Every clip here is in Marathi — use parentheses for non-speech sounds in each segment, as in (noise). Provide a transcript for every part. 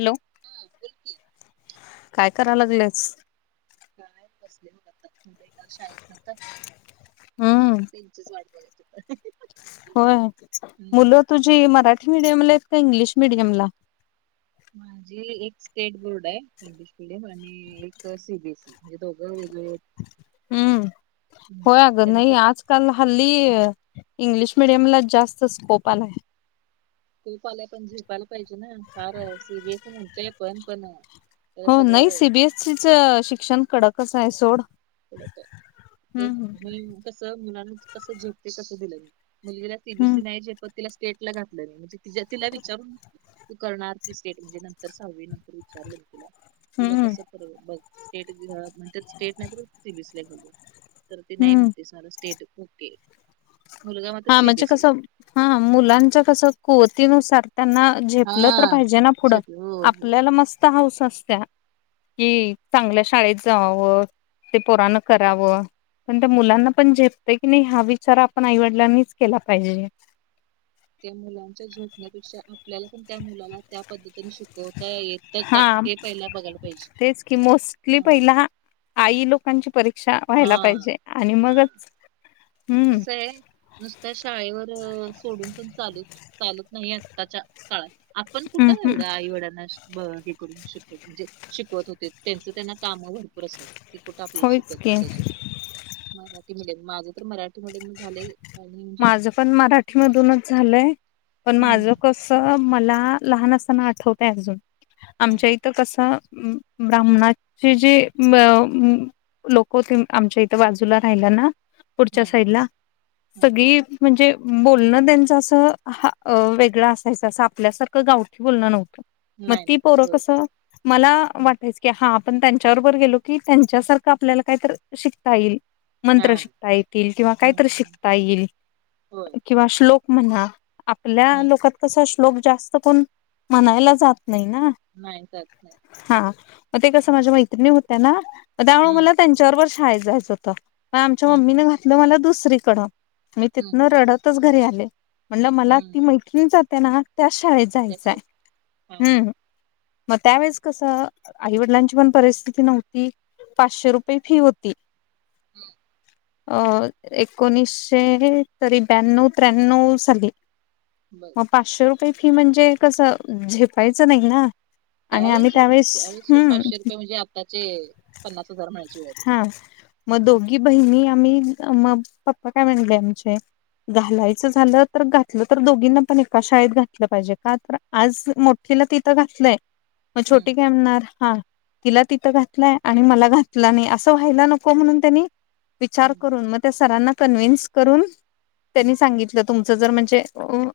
हॅलो. हा बोलकी. काय कराय लागल्यास? काय नाही बसले मग आता मुल शाळेत नाता हम्म त्यांचेच वा हो (unintelligible) होय, मुलं तुझी मराठी मिडियमला आहेत का इंग्लिश मिडियमला? माझी एक स्टेट बोर्ड आहे इंग्लिश मिडियम आणि एक सी बी एस ई. हे दोघं वेगवेगळे हम्म होय अगं त्यांना नाही क आज काल हल्ली इंग्लिश मिडियम ला जास्त स्कोप आलाय. प आलाय पण झेपायला पाहिजे ना फार सी बी एस सी म्हणतोय पण पण. हो नाही सी बी सगळं एस सी च शिक्षण कडकच आहे सोड. ते हम्म कस मुलाना कस झेपते कसं दिलं मुलगीला सीबीसी हम्म नाही झेपत तिला स्टेट ला घातलं नाही म्हणजे ति तिला विचारून तू करणार ती स्टेट म्हणजे नंतर सहावी नंतर विचारले मी तीला. तुला हम्म कसं बघ स्टेट म्हण स्टेट नाही तर सीबीस बघू. तर ती नाही हम्म म्हगते सार स्टेट, ओके. मुलगा मात्र हा म्हणजे कस सीबीएसईला आहे. हा मुलांच्या कस कुवतीनुसार त्यांना झेपलं तर हा. पाहिजे ना पुढं? झेपलं हो हो. आपल्याला मस्त हाऊस असत्या. कि चांगल्या शाळेत जावावं ते पोरान करावं पण मुलांना पण झेपतय की नाही हा विचार आपण आईव लाणी च केला पाहिजे. त्या मुलांच्या झेपण्यापेक्षा आपल्याला पण त्या मुलाला त्या पद्धतीने शिकवता येत का हा हे पहिला बघायला पाहिजे तेच की मोस्टली ह. पहिला आई लोकांची परीक्षा व्हायला हा पाहिजे आणि मगच. हम्म कसंय. नुसत्या शाळेवर सोडून पण चालू चालत नाही आत्ताच्या काळात. आपण हम्म कुठं हम्म एवढं आई वडाना- हे करून शिके म्हणजे शिकवत होते. त्यांच त्यांना कामं भरपूर असायचे. ती कुठं आपल्याला होयच शिकत की बसायची? मराठी मिडी माझं तर मराठी- (unintelligible) झाले आणि - माझ पण मराठीमधूनच झालंय. पण माझ कस- हं, कस मला लहान असताना आठवतय अजून. हं, आमच्या इ- थे कस ब्राह्मणाचे जे अ- लोक होते आमच्या इथं बाजूला राहिला ना? पुढच्या हं, साईड ला. हं. सगळी म्हणजे बोलणं त्यांच असं हा वेगळं असायचं. असं आपल्यासारखं- गावठी बोलणं नव्हत. मग नाही, ती नाही. पोर होय. कस? मला हं. वाटायचं- की हा आपण त्यांच्याबरोबर गेलो की त्यांच्यासारखं आपल्याला काहीतरी शिकता येईल. मंत्र हां. शिकता येतील किंवा हं, कायतरी हं. शिकता येईल. होय. किंवा श्लोक म्हणा. आपल्या हं. लोकात- कसा श्लोक जास्त कोण म्हणायला जात नाही ना? नाही जात नाही. हा. मग ते कसं हं, माझ्या मैत्री - णी होत्या ना? त्यामुळे हं, मला त्यांच्याबरोबर शाळेत जायचं होतं. म आमच्या हं, हं. मम्मीने- मला दुसरीकडं. मी हं, तिथनं हं. रडतच घरी आले. म्हणलं मला ती हं. मैथी ली जाते ना? त्याच शाळेत जायचंय. त्याच्यात हां. हम्म. मग त्यावेेळेस कसं? आई वडिलांची पण परिस्थिती नव्हती. पाचशे हं, रुपये फी होती. हं. अ. एकोणीस- तरी ब्याण्णव त्र्याण्णव साली. बर. मग पाचशे रुपये फी म्हणजे कसं? झेपायचं नाही ना. आणि आम्ही त्यावेळीचे त्यावेळेस त्यावेळेचे हम्म पाचशे रुपये म्हणजे आताचे पन्नास हजार म्हणाय- हा. मग दोघी बहिणी आम्ही. मग पप्पा काय म्हणले आमचे- घालायचं झालं तर, घातलं तर दोघींना पण एका शाळेत घातलं पाहिजे. का? तर आज मोठ- ठीला तिथं घातलंय. मग छोटी काय म्हणणार हा. तिला तिथं घातलंय आणि मला घात- ल नाही अस व्हायला नको म्हणून त्यांनी विचार हम्म, करून मग त्या सरांना कन्व्हिन्स करून- त्यांनी हम्म, सांगितलं- तुमचं जर म्हणजे,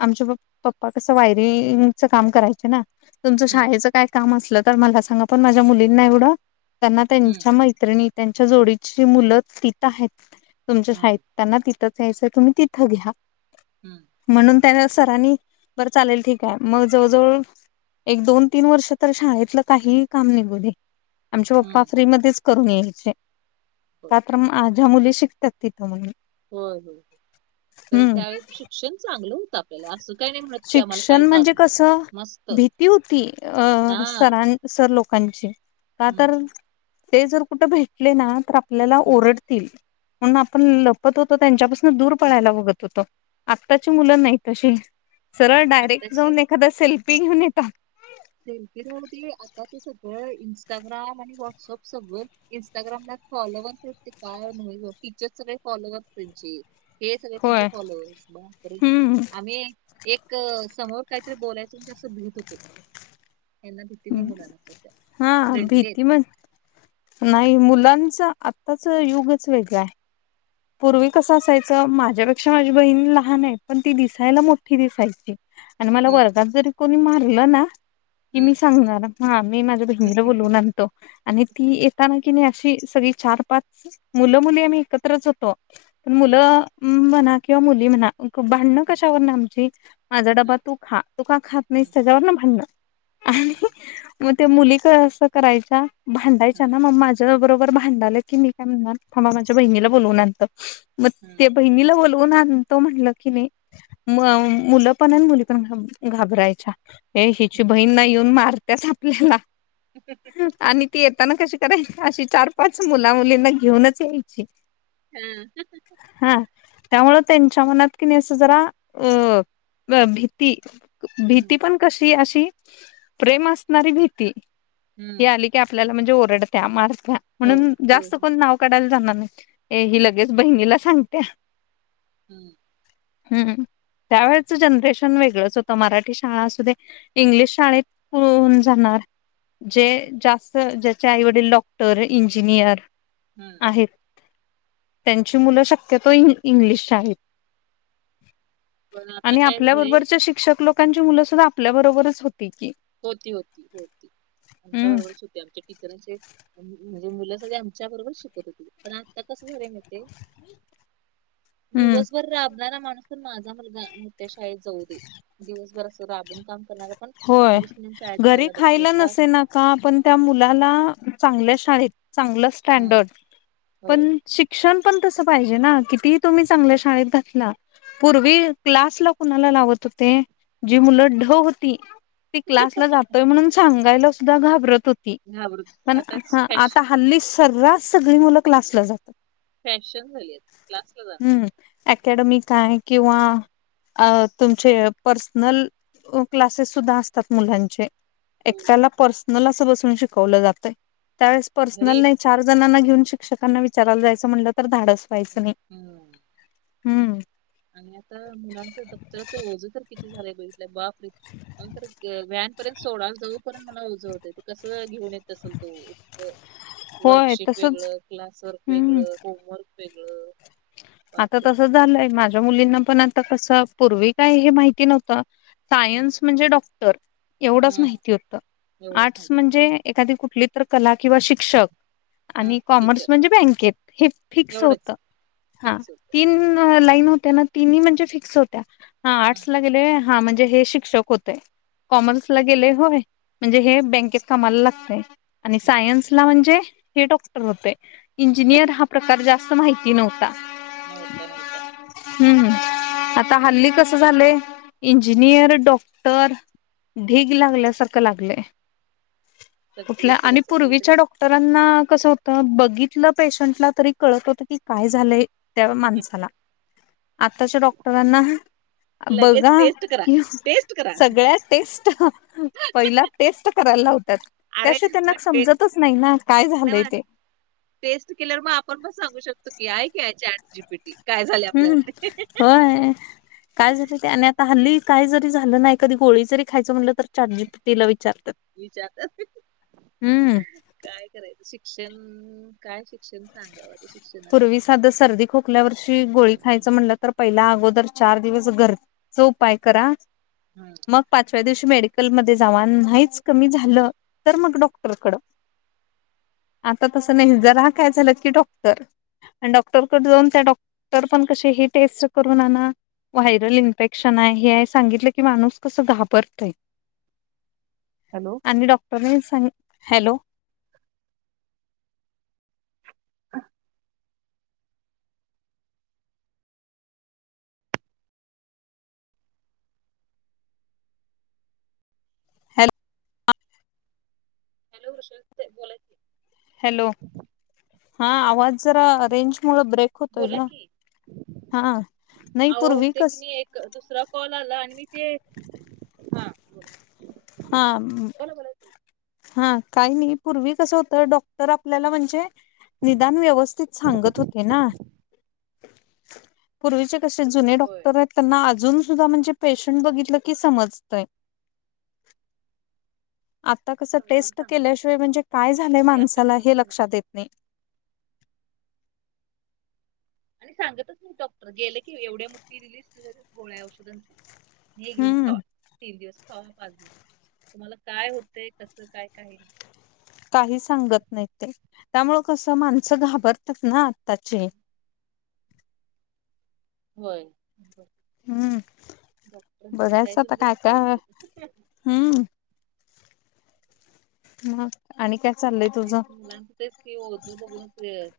आमचे पप्पा कसं वायरिंगच काम करायचे ना? तुमचं हम्म, शाळेचं काय काम असलं तर मला सांगा. पण माझ्या मुलींना एवढं त्यांना ते - हम्म, मैत्रिणी त्यांच्या जोडीची मुलं तिथ आहेत. तुमच्या शाळेत हम्म, त्यांना - तिथं जायचं तर तिथं घ्या. हम्म. म्हणून त्यावेळेस सरांनी बरं चालेल ठीक आहे. मग जवळजवळ- एक दोन तीन वर्ष तर शाळेतलं काहीही काम निघू दे - आमचे पप्पा हम्म. फ्री मधेच करून यायचे. का? होय तर- ह्या मुली शिकतात तिथं म्हणून. हो हो हो. पण हम्म त्यावेळी शिक्षण चांगलं होतं आपल्याला. असं काही नाही म्ह- शिक्षण म्हणजे कसं? भीती होती. अ हा सरां- सर लोकांची. का तर? ते जर कुठं भेटले ना तर आपल्याला ओरड- तील. म्हणून आपण लपत होतो त्यांच्यापासून दूर पळायला बघत होतो. आत्ताची मुलं नाहीत- तशी. सरळ डायरेक्ट आत्ताची जाऊन एखादा सेल्फी घेऊन येतात. सेल्फी (unintelligible) आता ते सगळं इंस्टाग्राम आणि व्हॉट्सअप सगळं- इन्स्टाग्रामला फॉलोवर्स ते काय? टीचर्स सगळे फॉलोवर्स त्यांचे. हे सगळे त्यांचे होय फॉलोअर्स बापरे! हम्म आम्ही- एक समोर काहीतरी बोलायच (unintelligible) होतो. यांना भीती नाही मुलांना त्याच्या हा. फ्रेंडली आहेत भीती म- नाही मुलांच आत्ताच युगच वेगळ आहे पूर्वी हम्म, कसं असायचं. माझ्यापेक्षा माझी बहीण लहान आहे पण ती दिसायला मोठी दिसायची. आणि मला हम्म, वर्गात जरी कोणी मारलं ना कि मी सांगणार हा मी माझ्या हम्म, बहिणीला बोलवून आणतो. आणि ती येताना कि नाही अशी सगळी चार पाच मुलं मुली आम्ही एकत्रच होतो. पण हम्म, मुलं म्हणा किंवा मुली म्हणा. भांडणं हम्म, कशावर ना आमची माझा डबा हम्म, तू खा. तू का खात नाहीस त्याच्यावर ना भांडणं आणि हम्म, मग ते मुलीक असं करायच्या भांडायचा हम्म, ना मग माझ्या बरोबर भांडालं की मी काय म्हणणार म माझ्या बहिणीला बोलवून आण. म हम् ते बहिणीला बोलवून आणत म्हणलं की नाही. म मुलं पण आणि मुली पण घाबरायच्या. हे हिची हम्म. बहीणना येऊन मारतच आपल्याला आणि ती येताना कशी करायची अशी चार पाच मुला मुलींना घेऊनच यायची. हम् हा त्यामु त्यांच्या मनात कि नाही असं जरा अ भीती भीती हम्म, पण कशी अशी प्रेम असणारी भीती हम्म, ह आली. आपल्याला म्हणजे ओरडत्या मारत्या होय म्हणून होय जास्त कोण नाव काढायला जाणार नाही ए हिल गेच बहिणीला सांगत्या. हम्म हम्म त्यावेळेच जनरेशन वेगळंच होतं मराठी शाळा अस दे. इंग्लिश शाळेतन जाणार. जे जास्त ज्याचे आईवडील डॉक्टर इंजिनियर हम्म आहेत त्यांची मुलं शक्यतो इंग्लिश आहेत. पण आता आणि काय झाले आपल्याबरोबरच्या शिक्षक लोकांची मुलं सुद्धा आपल्या बरोबरच होती की होती होती होती आमच्या हम्म बरोबरच होती आमची इतर म्हणजे मुलं सगळे आमच्या बरोबर शिकत होती पण आता कसं झाले. हम्म दिवसभर राबणारा माणूस तर माझा मुलगा्या शाळेत जाऊ दे दिवसभर अस राबून काम करणार. होय घरी खायला का नसे ना का आपण त्या मुलाला चांगल्या शाळेत चांगलं हम्म स्टँडर्ड होय पण शिक्षण पण तसं पाहिजे ना किती तुम्ही चांगल्या शाळेत घातला. पूर्वी क्लास ला कुणाला लावत होते जी मुलं ढ होती. त क्लासला जातोय म्हणून सांगायला सुद्धा घाबरत होती घाबरत पण फॅश आता हल्ली सरास सगळी मुलं कलासला जातात. फॅशन झाली आहेत क्लासला जा. हम्म अकॅडमी काय किंवा तुमचे पर्सनल क्लासेस सुद्धा असतात मुलांचे हो. एकट्याला पर्सनल असं बसून शिकवलं जातय. त्यावेळेस घरी पर्सनल नाही चार जणांना घेऊन शिक्षकांना विचाराला जायचं म्हटलं तर धाडस. पैसे नाही हम्म हम्म आणि आता मुलांचं दप्तराचं ओझं तर किती झालंय ग इतलं बाप रे नंतर व्हॅनपर्यंत सोडळा जवळपर्यंत मला ओझ होत कसं घेऊन येत असेल तो उच होय वर्कशीप तसंच वेगळं क्लासवर्क हम्म वेगळं होमवर्क वेगळं. आता बापरे तसं झालंय माझ्या मुलींना पण आता कसं पूर्वी काय हे माहिती नव्हतं. हम्म सायन्स म्हणजे डॉक्टर एवढंच हम्म माहिती होतं एवढंच आर्टस माहिती म्हणजे एखादी कुठली. तर कला किंवा शिक्षक हम्म आणि कॉमर्स टीचर म्हणजे बँकेत हे फिक्स एवढंच होतं. हा फिक्स होत तिन लाइन होत्या ना तिनही म्हणजे फिक्स होत्या. हा हम्म आटला- गेले हा म्हणजे हे शिक्षक होते हम्म कॉमर्स ला गेले होय. म्हणजे हे बँकेत कामाला लागतेय आणि हम्म सायन्सला म्हणजे हे डॉक्टर होतय. इंजिनियर हा प्रकार जास्त माहिती नव्हता. नवता नवता. हम्म हम् आता हल्ली कसं झालंय इंजिनियर, डॉक्टर ढीग लागल्यासारखं लागलं कुठल्या सगळीकडे आणि सगळीकडे पूर्वीच्या डॉ डॉक्टरांना कस होत बघितलं पेशंटला तरी कळत होत की काय झालंय. त्या हं, माणसाला आताच्या डॉक्टरांना लगेच बघा टेस्ट करा कि टेस्ट करा सगळ्यात टेस्ट पहिला टेस्ट करायला लावतात अरे त्याशीवाय त्यांना मग ते समजतच नाही ना काय झालंय नाही ते टेस्ट किलर मग आपण पण सांगू शकतो की आहे की याचाट जी पीटी हम्म होय काय झालं ते आणा हल्ली काय जरी झालं नाही कधी गोळी जरी खायचं म्हटलं तर- चाट जीपीटीला विचारतात. विचारतात हम्म काय करायचं शिक्षण काय शिक्षण सांगाव ते शिक्षणाच साध सर्दी खोकल्या वर्षी गोळी खायचं म्हणलं तर पहिला अगोदर चार दिवस गर- स उपाय करा. हम् मग पाचव्या दिवशी मेडिकलमध्ये जावा नाहीच कमी झालं तर मग डॉक्टरकडं आता तसं नाही जरा काय झालं की डॉक्- आणि डॉक्टरकडे जाऊन त्या डॉक्टर पण क ह टेस्ट करून आणा व्हायरल इन्फेक्शन आहे हे आहे सांगितलं की माणूस कसं घाबरतय. हॅलो आणि डॉक्टरांनी सांग हॅलो हा हॅलो आ- हॅलो वशला तई बोला- की हॅलो हा आवाज जरा रेंज मुळ ब्रेक- होतोय बोला ग की हा नाही अहो ते पूर्वीकस- कणी एक दुसरा कॉल आला आणि मी ते हा- हा बोला बोला ताई. हा काही नाही पूर्वी कसं होतं डॉक्टर आपल्याला म्हणजे निदान व्यवस्थित सांगत होते ना. पूर्वीचे कसे जुने होय डॉक्टर आहेत त्यांना अजून सुद्धा म्हणजे पेशंट बघितलं की समजतय. आता कसं समजावून टेस्ट सांगतात केल्याशिवाय म्हणजे काय झालंय हे आत्ताचे माणसाला हे डॉक्टर लक्षात येत नाही. आणि सांगतच नाही डॉक्टर गेले की एवढ्या मुठी रिलीज गोळ्या औषधांच- हे घेऊन हम्म खावा तीन दिवस खावा पाच दिवस तुम्हाला काय होतंय कसं काय काही नाही- काही सांगत नाही ते त्यामुळ कसं माणसं घाबरतात ना आत्ताचे होय. हम्म डॉक्टरांची कडक जायच म्हणजे भीती वाटते. हम मग आणि काय चाललंय? तेच तुझं मुलांच तेच की ओज बघूनच-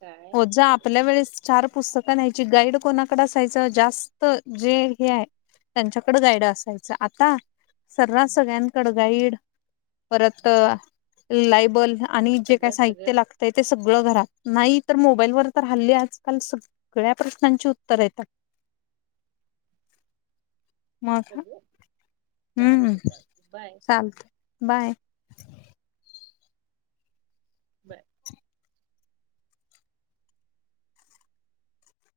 काय ओज चाललंय आपल्या बघा. वेळेस- चार हम्म, पुस्तकं न्यायची गाईड कोणाकडे असायचं जास्त जे हे हाय त्यांच्याकड गाईड असायचं, आता- सरास सगळ्यांकड गाईड परत हम्म. लायबल- आणि जे काय सगळं सगळं साहित्य लागतंय ते सगळं घरात नाही- तर मोबाईलवर तर हल्ली आजकाल सगळ्या प्रश्नांची उत्तर येतात. (unintelligible) मग सगळं हम्म चालते चालते बाय चालत बाय. बाय